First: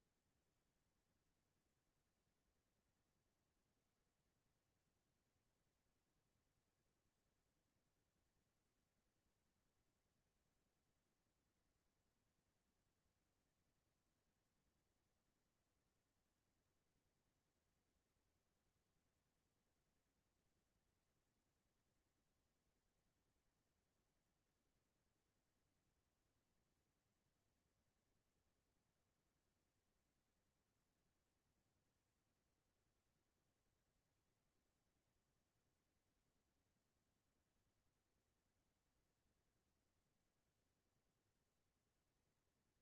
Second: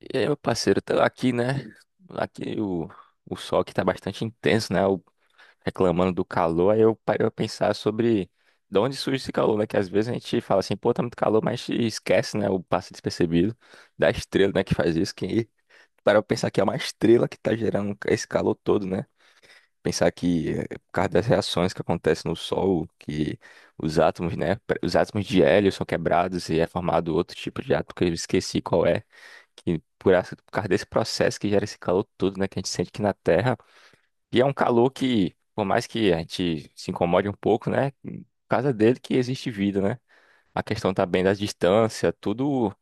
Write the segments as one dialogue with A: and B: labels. A: E aí, meu parceiro, tá aqui, né? Aqui o sol que tá bastante intenso, né? Reclamando do calor, aí eu parei a pensar sobre de onde surge esse calor, né? Que às vezes a gente fala assim, pô, tá muito calor, mas esquece, né? O passo despercebido da estrela, né? Que faz isso, que para eu pensar que é uma estrela que tá gerando esse calor todo, né? Pensar que é por causa das reações que acontecem no Sol, que os átomos, né? Os átomos de hélio são quebrados e é formado outro tipo de átomo que eu esqueci qual é que por, por causa desse processo que gera esse calor todo, né, que a gente sente aqui na Terra. E é um calor que, por mais que a gente se incomode um pouco, né, por causa dele que existe vida, né? A questão também da distância, tudo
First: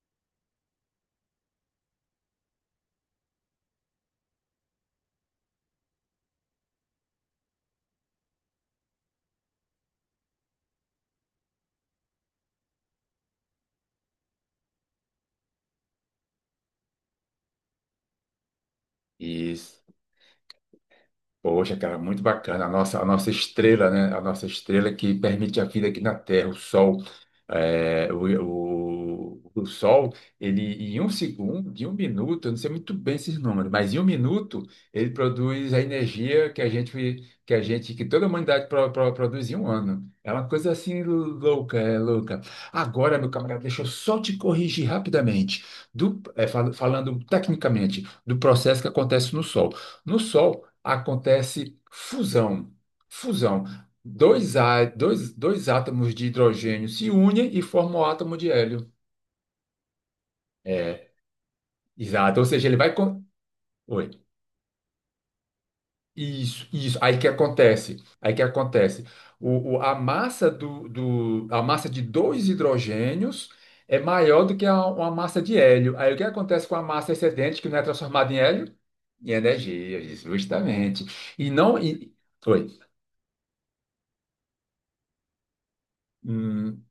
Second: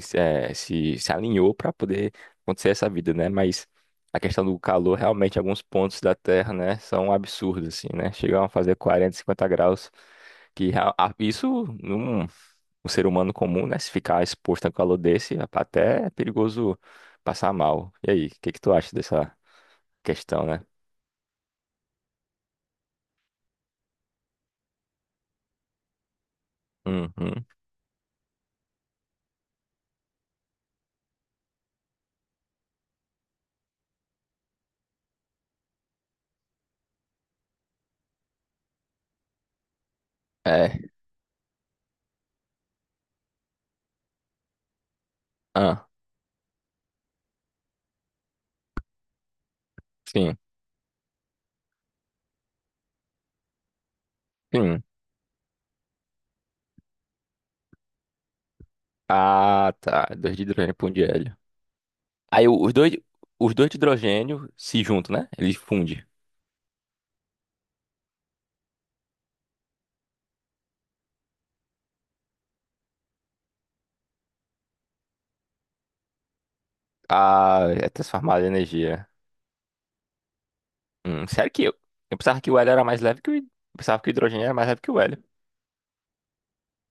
A: se, eh, se alinhou para poder acontecer essa vida, né? Mas a questão do calor, realmente, alguns pontos da Terra, né, são absurdos, assim, né? Chegam a fazer 40, 50 graus, que isso num um ser humano comum, né? Se ficar exposto a um calor desse, até é perigoso passar mal. E aí, o que que tu acha dessa
B: Isso.
A: questão, né?
B: Poxa, cara, muito bacana. A nossa estrela, né? A nossa estrela que permite a vida aqui na Terra, o Sol.
A: Uhum.
B: É, o Sol, ele em um segundo, em um minuto, eu não sei muito bem esses números, mas em um minuto ele produz a energia que a gente, que toda a humanidade produz em um ano. É uma coisa
A: É.
B: assim louca, é louca. Agora, meu camarada, deixa eu só te corrigir rapidamente
A: Ah,
B: falando tecnicamente do processo que acontece no Sol. No
A: sim.
B: Sol acontece fusão. Fusão. Dois,
A: Sim.
B: á- dois, dois átomos de hidrogênio se unem e formam o átomo de hélio.
A: Ah, tá. Dois de hidrogênio para um de
B: É,
A: hélio.
B: exato.
A: Aí
B: Ou seja, ele vai.
A: os dois de
B: Oi.
A: hidrogênio se juntam, né? Eles fundem.
B: Isso, isso. Aí que acontece. Aí que acontece. A massa a massa de dois hidrogênios é maior do que uma massa de hélio. Aí o que acontece com a massa excedente
A: Ah,
B: que não é
A: é
B: transformada em
A: transformado em
B: hélio?
A: energia.
B: Em energia, isso, justamente.
A: Sério
B: E
A: que eu,
B: não. E,
A: eu pensava que o hélio
B: oi.
A: era mais leve que eu pensava que o hidrogênio era mais leve que o hélio.
B: Hum,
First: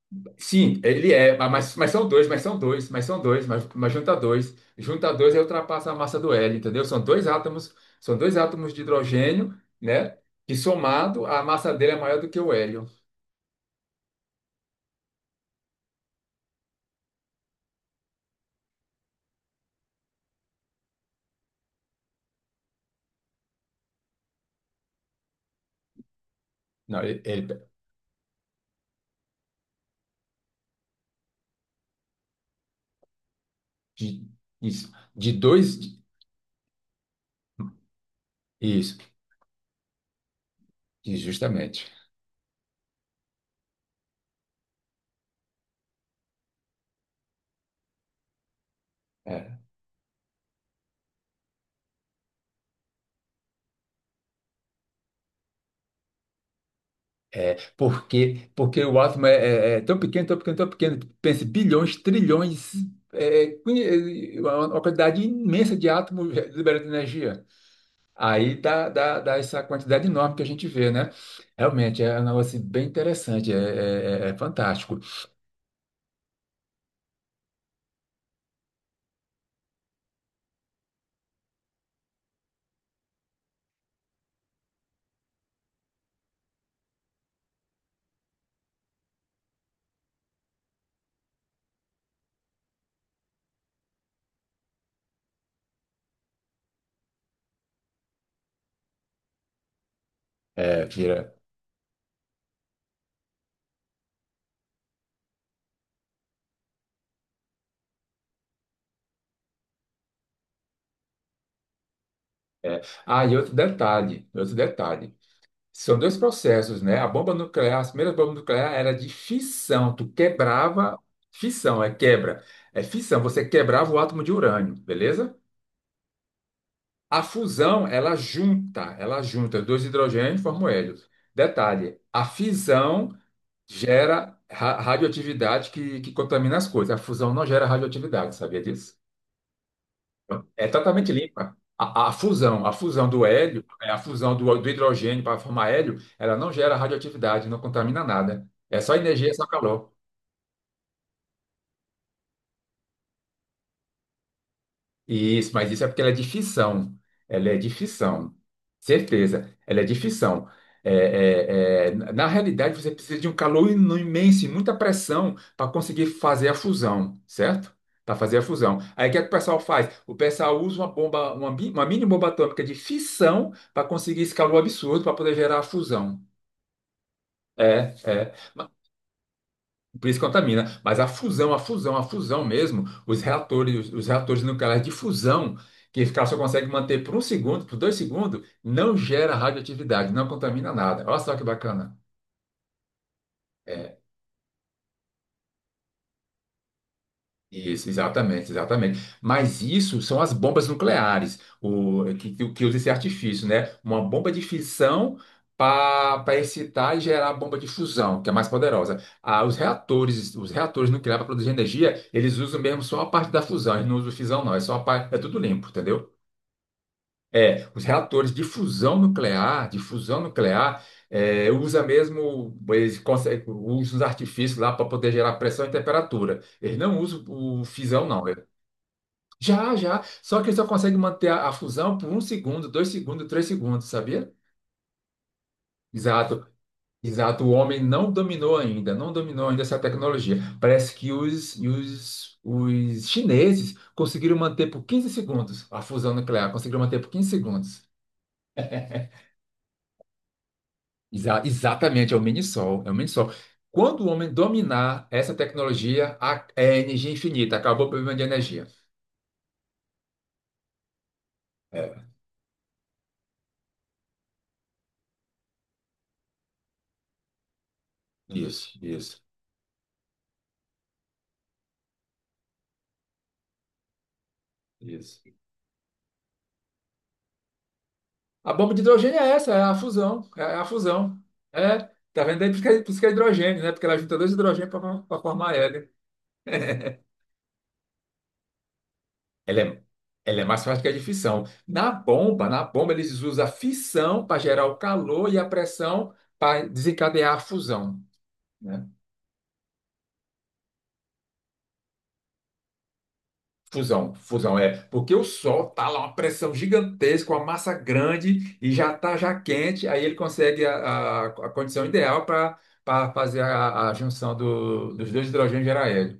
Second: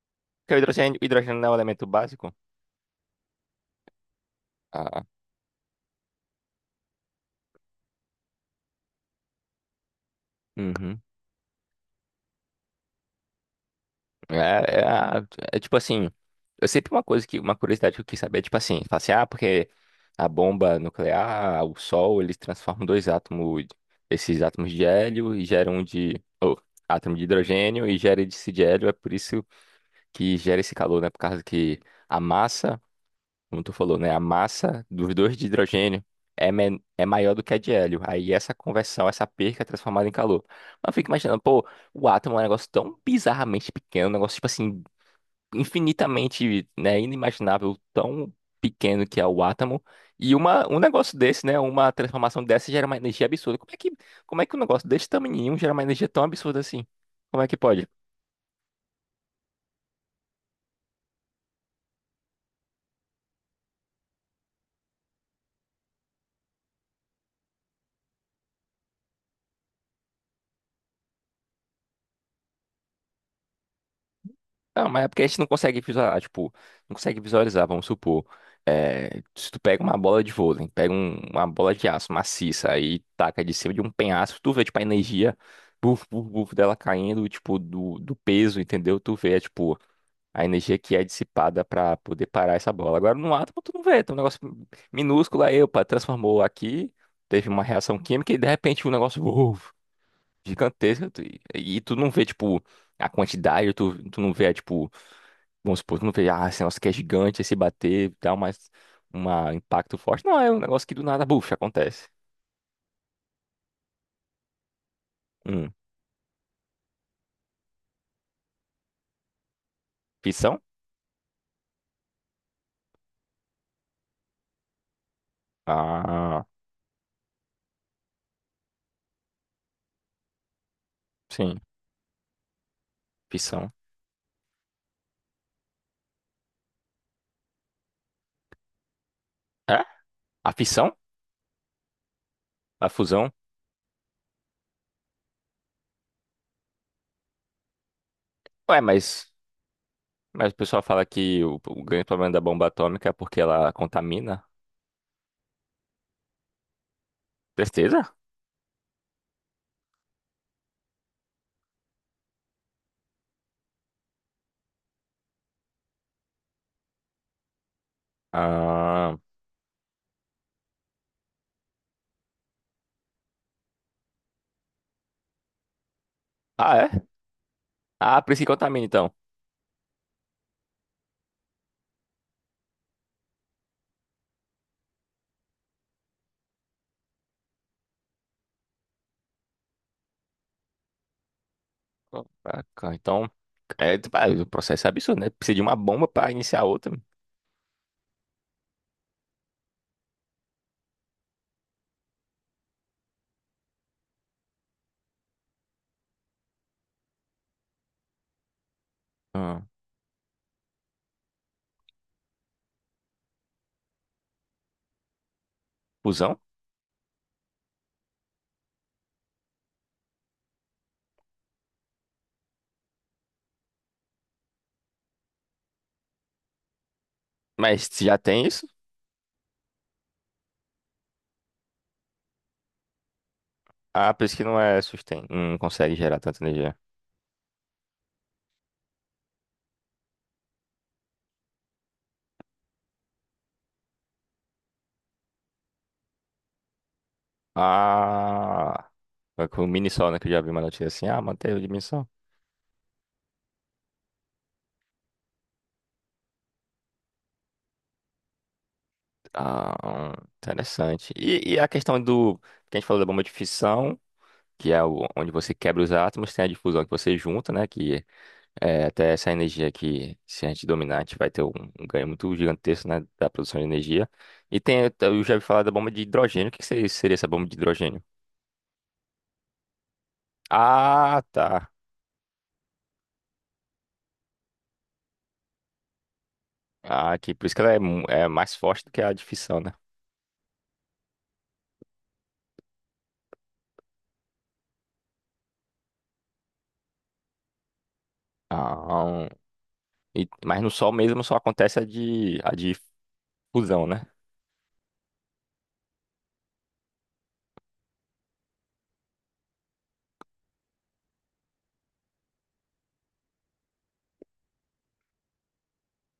A: Porque
B: sim,
A: o
B: ele é,
A: hidrogênio não é um
B: mas,
A: elemento básico.
B: mas são dois, mas junta dois.
A: Ah,
B: Junta dois aí ultrapassa a massa do hélio, entendeu? São dois átomos de hidrogênio, né? Que
A: uhum.
B: somado, a massa dele é maior do que o hélio.
A: É, é, a- É tipo assim, eu sempre uma coisa que, uma curiosidade que eu quis saber, é tipo assim, fala assim, ah, porque a bomba nuclear, o sol, eles transformam dois átomos, esses átomos de hélio e geram oh,
B: Não,
A: átomo
B: ele,
A: de
B: ele-
A: hidrogênio e gera esse de hélio, é por isso que gera esse calor, né? Por causa que a massa como tu falou, né? A
B: de,
A: massa
B: isso,
A: dos
B: de
A: dois de
B: dois,
A: hidrogênio é, é maior do que a de hélio. Aí essa
B: isso,
A: conversão, essa perca é transformada em calor. Mas eu fico imaginando, pô,
B: justamente.
A: o átomo é um negócio tão bizarramente pequeno, um negócio, tipo assim, infinitamente, né, inimaginável, tão pequeno que é o
B: É,
A: átomo. E uma, um negócio desse, né, uma transformação dessa gera uma energia absurda. Como é que um negócio desse tamanhinho gera uma energia tão absurda assim? Como é
B: é,
A: que pode?
B: porque o átomo é, é tão pequeno, tão pequeno, tão pequeno, pense bilhões, trilhões, uma quantidade imensa de átomos, liberando energia. Aí dá essa quantidade enorme que a gente vê, né? Realmente é um negócio assim, bem interessante, é
A: Não,
B: fantástico.
A: mas é porque a gente não consegue visualizar, tipo, não consegue visualizar, vamos supor. É, se tu pega uma bola de vôlei, pega uma bola de aço maciça aí taca de cima de um penhasco, tu vê, tipo, a energia, buf, buf, buf, dela caindo, tipo, do peso, entendeu? Tu vê, tipo, a energia que é dissipada pra poder parar essa bola. Agora, no átomo, tu não vê, tem um negócio minúsculo aí, opa, transformou aqui, teve uma reação química e, de repente, um negócio, uf,
B: É,
A: gigantesco, tu-
B: vira,
A: e, tu não vê, tipo, a quantidade, tu não vê, tipo. Vamos supor, tu não vê, ah, esse negócio que é gigante, esse bater, dá mais um impacto forte. Não, é um negócio que do nada, buf, acontece.
B: é. Ah, e outro detalhe, outro detalhe.
A: Hum,
B: São dois processos, né? A bomba nuclear, as primeiras bombas nucleares era de fissão. Tu
A: fissão?
B: quebrava, fissão é quebra, é fissão. Você quebrava o átomo de urânio, beleza?
A: Ah,
B: A fusão, ela junta dois hidrogênios e forma o hélio.
A: sim,
B: Detalhe, a fisão
A: fissão.
B: gera radioatividade que contamina as coisas. A fusão não gera radioatividade, sabia disso?
A: É? A
B: É
A: fissão?
B: totalmente limpa. A fusão, a
A: A
B: fusão do
A: fusão?
B: hélio, a fusão do hidrogênio para formar hélio, ela não gera radioatividade, não contamina nada. É
A: Ué,
B: só energia,
A: mas,
B: é só calor.
A: mas o pessoal fala que o grande problema da bomba atômica é porque ela contamina.
B: Isso, mas isso é porque ela é de ficção. Ela é de
A: Certeza?
B: ficção. Certeza, ela é de ficção. É, é, é, na realidade, você precisa de um calor imenso e muita pressão para conseguir fazer a fusão, certo? Para fazer a fusão. Aí o
A: Ah,
B: que é que o pessoal faz? O pessoal usa uma mini bomba atômica de fissão para conseguir esse calor absurdo para poder gerar a fusão.
A: ah, é?
B: É,
A: Ah, por
B: é.
A: isso que contamina, então.
B: Por isso contamina. Mas a fusão mesmo, os reatores, reatores nucleares de fusão, que o cara só consegue manter por um segundo, por 2 segundos, não gera radioatividade, não contamina nada. Olha só que bacana.
A: Ah, então, é,
B: É.
A: tipo, ah, o processo é absurdo, né? Precisa de uma bomba para iniciar outra.
B: Isso, exatamente, exatamente. Mas isso são as bombas nucleares, o, que, que usa esse artifício, né? Uma bomba de fissão para excitar e gerar a bomba de fusão, que é mais poderosa. Ah,
A: Ah,
B: os reatores nucleares para produzir energia, eles usam mesmo só a parte da fusão, eles não usam fissão, não, é só a parte, é tudo limpo, entendeu?
A: fusão?
B: É, os reatores de fusão nuclear, usa mesmo, eles conseguem, usam os artifícios lá para poder gerar pressão e temperatura. Eles não usam o
A: Mas
B: fissão,
A: já
B: não.
A: tem isso?
B: Já, já. Só que ele só consegue manter a fusão por um segundo, 2 segundos, 3 segundos,
A: Ah, por
B: sabia?
A: isso que não é sustain. Não consegue gerar tanta
B: Exato.
A: energia.
B: Exato. O homem não dominou ainda, não dominou ainda essa tecnologia. Parece que os chineses conseguiram manter por 15 segundos a fusão nuclear, conseguiram manter por 15 segundos.
A: Ah, é com o mini sol, né? Que eu já vi uma notícia assim. Ah, manteve o de mini sol.
B: Exatamente, é o mini-sol, é o mini-sol. Quando o homem dominar essa tecnologia, é energia infinita, acabou o problema de energia.
A: Ah, interessante. E a questão
B: É,
A: do. Que a gente falou da bomba de fissão, que é onde você quebra os átomos, tem a difusão que você junta, né? Que
B: isso,
A: é até
B: isso,
A: essa energia que, se a gente dominar, a gente vai ter um, um ganho muito gigantesco, né? Da produção de energia. E tem. Eu
B: isso.
A: já vi falar da bomba de hidrogênio. O que que seria essa bomba de hidrogênio?
B: A bomba de hidrogênio é essa, é a fusão. É a fusão.
A: Ah, tá.
B: É, tá vendo aí? Por isso que é, por isso que é hidrogênio, né? Porque ela junta dois hidrogênios para formar hélio.
A: Ah, aqui, por isso que ela é, é mais forte do que a de fissão,
B: Ela
A: né?
B: é, ela é mais fácil que a de fissão. Na bomba, eles usam a fissão para gerar o calor e a pressão para desencadear a fusão. Né?
A: Ah, um- mas no Sol mesmo só acontece a de fusão, né?
B: Fusão, fusão é porque o Sol tá lá uma pressão gigantesca, uma massa grande e já tá já quente, aí ele consegue a condição ideal para fazer a junção dos dois hidrogênios e gerar hélio.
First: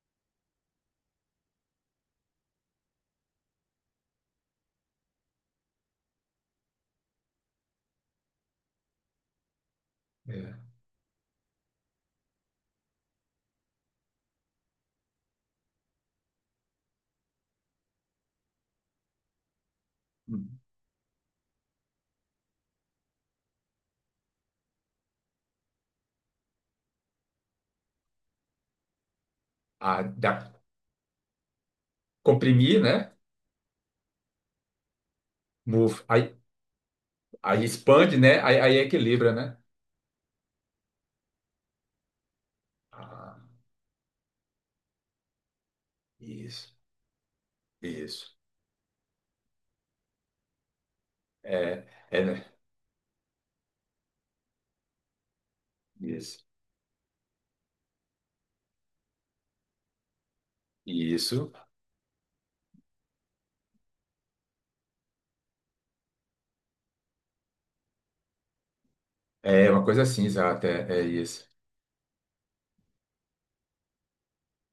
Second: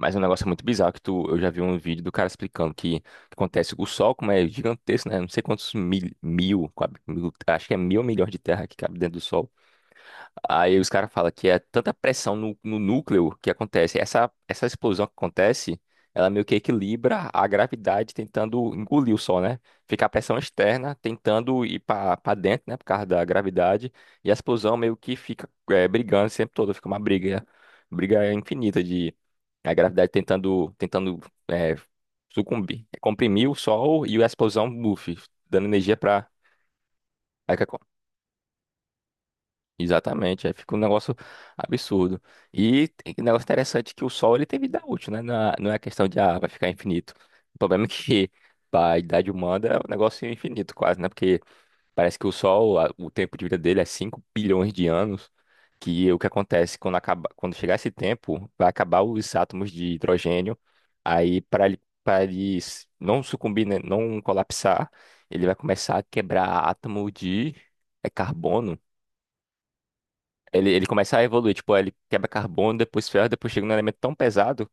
A: Mas é um negócio muito bizarro que tu, eu já vi um vídeo do cara explicando que acontece o Sol, como é gigantesco, né? Não sei quantos mil, mil, quadri- mil- acho que é mil milhões de terra que cabe dentro do Sol.
B: É.
A: Aí os caras falam que é tanta pressão no núcleo que acontece. Essa explosão que acontece, ela meio que equilibra a gravidade tentando engolir o Sol, né? Fica a pressão externa tentando ir para dentro, né? Por causa da gravidade. E a explosão meio que fica é, brigando sempre todo. Fica uma briga infinita de a
B: A,
A: gravidade
B: da,
A: tentando é,
B: Comprimir,
A: sucumbir, é
B: né?
A: comprimir o Sol e a explosão, buff, dando energia
B: Move.
A: para.
B: Aí expande, né? Aí equilibra, né?
A: Exatamente, aí fica um negócio absurdo. E tem um
B: Ah,
A: negócio interessante que o Sol ele tem vida útil, né? Não é questão de ah, vai ficar
B: isso,
A: infinito. O problema é
B: isso.
A: que para a idade humana é um negócio infinito quase, né? Porque
B: É,
A: parece
B: é,
A: que o
B: né?
A: Sol, o tempo de vida dele é 5 bilhões de anos, que o que
B: Isso,
A: acontece quando acaba, quando chegar esse tempo, vai acabar os átomos de hidrogênio. Aí
B: isso.
A: para ele não sucumbir, né? Não colapsar, ele vai começar a quebrar átomo de é carbono.
B: É uma coisa assim, exato.
A: Ele
B: É
A: começa a
B: isso.
A: evoluir, tipo, ele quebra carbono, depois ferro, depois chega num elemento tão pesado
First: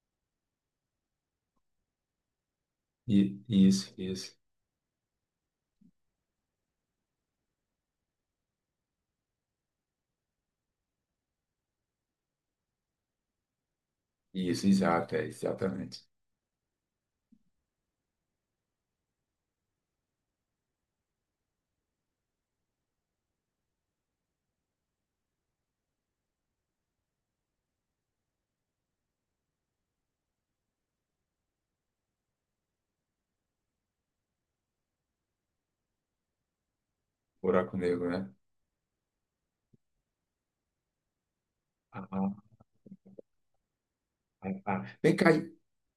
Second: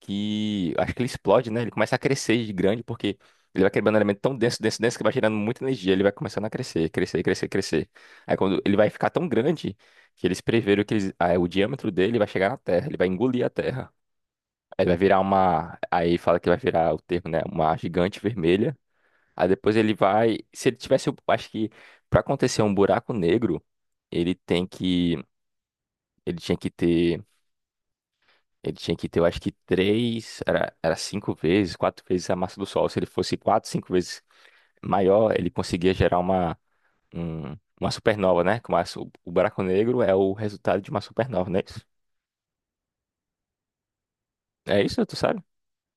A: que acho que ele explode, né? Ele começa a crescer de grande porque ele vai
B: Isso,
A: quebrando um elemento tão
B: isso,
A: denso, denso, denso que vai gerando muita energia. Ele vai começando a crescer, crescer, crescer, crescer. Aí quando ele vai ficar tão grande que eles preveram que ah, é, o diâmetro dele vai chegar na Terra, ele vai engolir a Terra.
B: isso,
A: Aí vai
B: exato.
A: virar
B: É
A: uma.
B: exatamente.
A: Aí fala que vai virar o termo, né? Uma gigante vermelha. Aí depois ele vai. Se ele tivesse. Acho que pra acontecer um buraco negro, ele tem que. Ele tinha que ter. Ele tinha que ter, eu acho que três, era cinco vezes, quatro vezes a massa do Sol. Se ele fosse quatro, cinco vezes maior, ele conseguia gerar uma,
B: Buraco
A: uma
B: negro, né?
A: supernova, né? Como o buraco negro é o resultado de uma supernova, não é isso?
B: Ah, ah, ah,
A: É
B: ah.
A: isso, tu
B: Vem cá,
A: sabe?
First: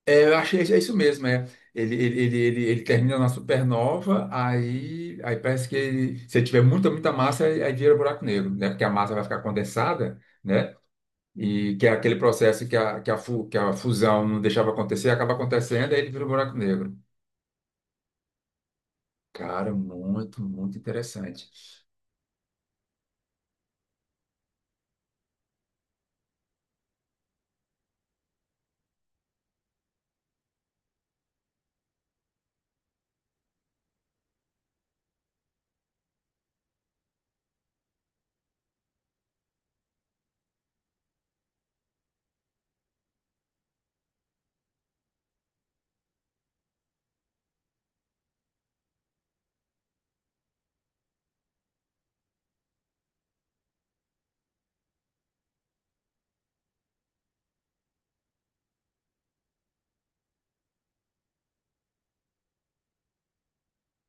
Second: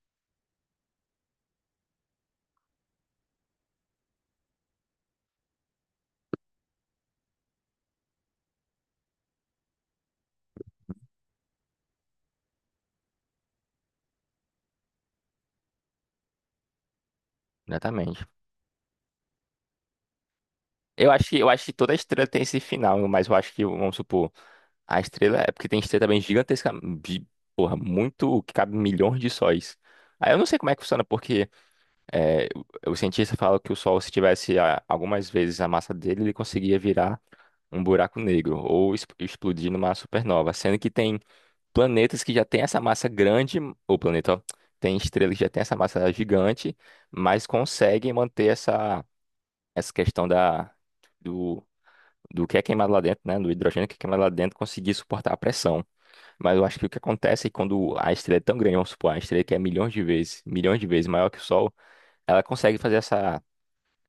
B: é, eu achei é isso mesmo, é. Ele termina na supernova, aí parece que se ele tiver muita, muita massa, aí vira buraco negro, né? Porque a massa vai ficar condensada, né? E que é aquele processo que a fusão não deixava acontecer, acaba acontecendo, aí ele vira um buraco negro.
A: Exatamente.
B: Cara, muito, muito interessante.
A: Eu acho que toda estrela tem esse final, mas eu acho que, vamos supor, a estrela é porque tem estrela também gigantesca, porra, muito, que cabe milhões de sóis. Aí eu não sei como é que funciona, porque é, o cientista fala que o Sol, se tivesse algumas vezes a massa dele, ele conseguia virar um buraco negro ou explodir numa supernova, sendo que tem planetas que já têm essa massa grande, ou planeta, ó, tem estrelas que já têm essa massa gigante, mas conseguem manter essa, essa questão da, do, do que é queimado lá dentro, né, do hidrogênio que é queimado lá dentro, conseguir suportar a pressão. Mas eu acho que o que acontece é quando a estrela é tão grande, vamos supor, a estrela que é milhões de vezes maior que o Sol, ela consegue fazer essa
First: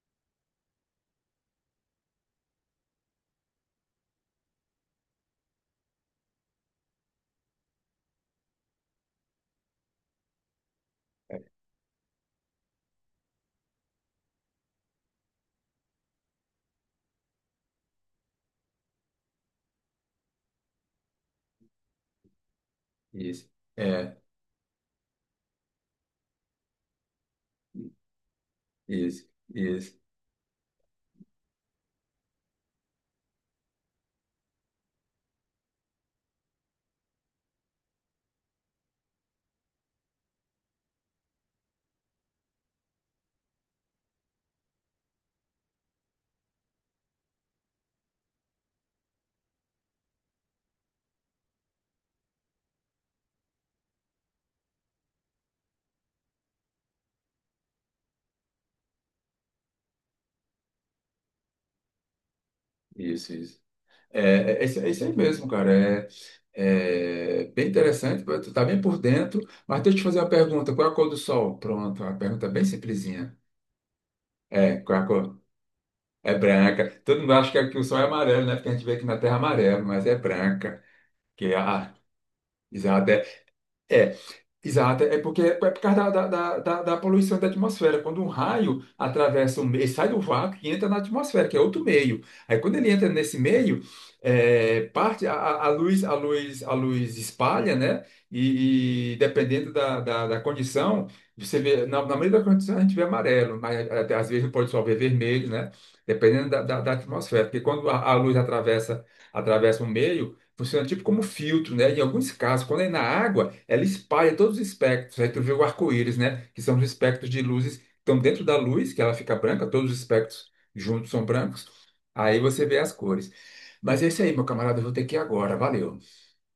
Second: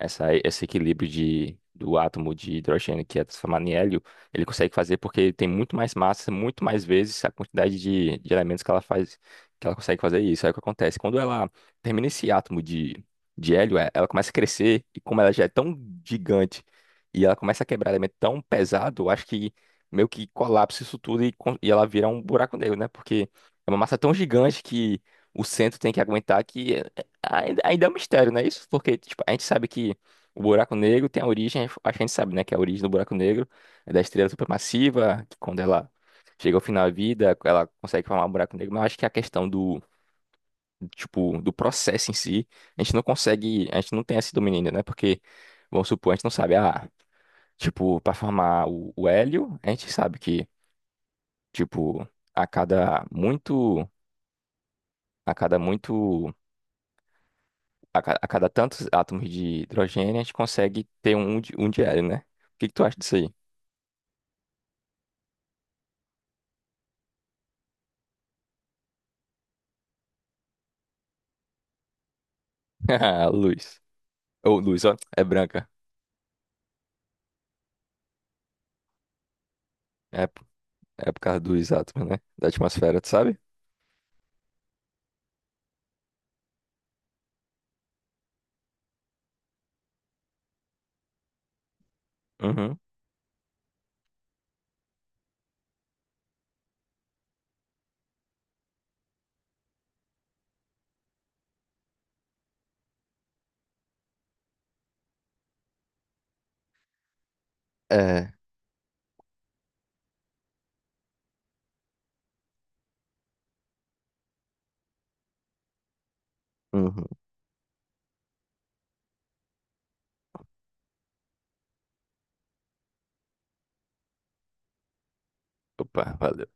A: esse equilíbrio de, do átomo de hidrogênio que é transformado em hélio, ele consegue fazer porque ele tem muito mais massa, muito mais vezes a quantidade de, elementos que ela faz, que ela consegue fazer isso. Aí o que acontece? Quando ela termina esse átomo de, hélio, é, ela começa a crescer, e como ela já é tão gigante e ela começa a quebrar elemento tão pesado, eu acho que meio que colapsa isso tudo e, e ela vira um buraco negro, né? Porque
B: Isso,
A: é uma massa tão
B: é,
A: gigante que o centro tem que aguentar que. Ainda é um mistério, né? Isso porque tipo,
B: isso,
A: a gente sabe que
B: isso,
A: o buraco negro tem a origem, acho que a gente sabe, né? Que é a origem do buraco negro é da estrela supermassiva, que quando ela chega ao final da vida, ela consegue formar um buraco negro, mas eu acho que a questão do, tipo, do processo em si, a gente não consegue, a gente não tem esse domínio ainda, né? Porque, vamos supor, a gente não sabe, ah, tipo, para formar o hélio, a gente sabe que, tipo, a cada muito, a cada muito a cada tantos átomos de hidrogênio, a gente consegue ter um, um de diário, né? O que que tu acha disso
B: isso,
A: aí?
B: isso. É, é, é isso é isso aí mesmo, cara. É bem interessante, tu tá bem por dentro. Mas deixa eu te fazer uma pergunta: qual é a cor do Sol? Pronto, a pergunta é bem
A: Ah,
B: simplesinha.
A: luz. Ou
B: É,
A: luz, ó,
B: qual é a
A: é
B: cor?
A: branca.
B: É branca. Todo mundo acha que aqui o Sol é amarelo, né? Porque a gente vê aqui na Terra amarelo, mas é
A: É, p-
B: branca.
A: É por causa
B: Que é
A: dos
B: a,
A: átomos, né? Da atmosfera, tu
B: Exato, é,
A: sabe?
B: é. Exato, é porque é por causa da poluição da atmosfera. Quando um raio atravessa sai do vácuo e entra na atmosfera, que é outro meio. Aí quando
A: Uhum.
B: ele entra nesse meio, parte a luz espalha, né? E dependendo da condição, você vê, na maioria das condições a gente vê amarelo, mas até às vezes pode só ver vermelho, né? Dependendo da atmosfera. Porque quando a
A: É.
B: luz atravessa, atravessa um meio, funciona tipo como filtro, né? Em alguns casos, quando é na água, ela espalha todos os espectros. Aí tu vê o arco-íris, né? Que são os
A: Uhum.
B: espectros de luzes que estão dentro da luz, que ela fica branca, todos os espectros juntos são brancos. Aí você vê as cores. Mas é isso aí, meu camarada, eu vou ter que ir agora. Valeu.
A: Opa, valeu.